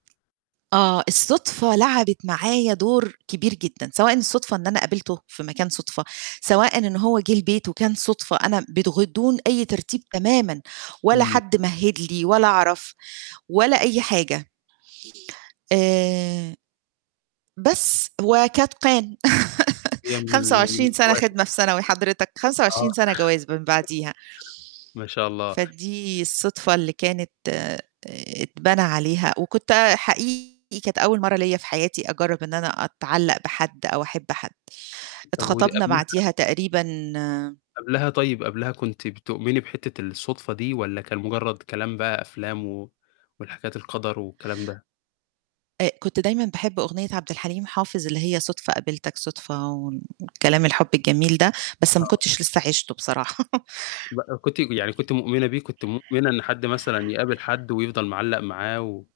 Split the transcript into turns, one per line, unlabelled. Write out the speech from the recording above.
آه، الصُدفة لعبت معايا دور كبير جدًا، سواء إن الصُدفة إن أنا قابلته في مكان صُدفة، سواءً إن هو جِه البيت وكان صُدفة أنا م بدون أي ترتيب تمامُا، ولا
إمم.
حد مهّد لي ولا أعرف ولا أي حاجة. آآ بس وقد كان.
[unintelligible] من
خمسة
ال من
وعشرين سَنة
النوادر.
خدمة في ثانوي حضرتك، خمسة
آه.
وعشرين سَنة جواز من بعديها،
ما شاء الله.
فدي الصدفة اللي كانت آآ اتبنى عليها وكنت حقيقي كانت أول مرّة ليّا في حياتي أجرّب إن أنا أتعلّق بحد أو أحب حد.
طَب ودي
اتخطبنا
قبلها
بعديها تقريبًا
قبلها طيب، قبلها كنتِ بتؤمني بحتّة الصُدفة دي والّا كان مُجرّد كلام بقى أفلام و والحكايات القَدَر والكلام ده؟
آآ كنت دايمًا باحب أغنية عبد الحليم حافظ اللي هي صُدفة قابلتك صُدفة و الكلام الحُب الجميل ده، بس ما
آه.
كنتش لسّه عِشته بصراحة.
بقى كنتِ يعني كنتِ مؤمنة بيه؟ كنتِ مؤمنة إن حد مثلًا يقابل حد ويفضل معلّق معاه و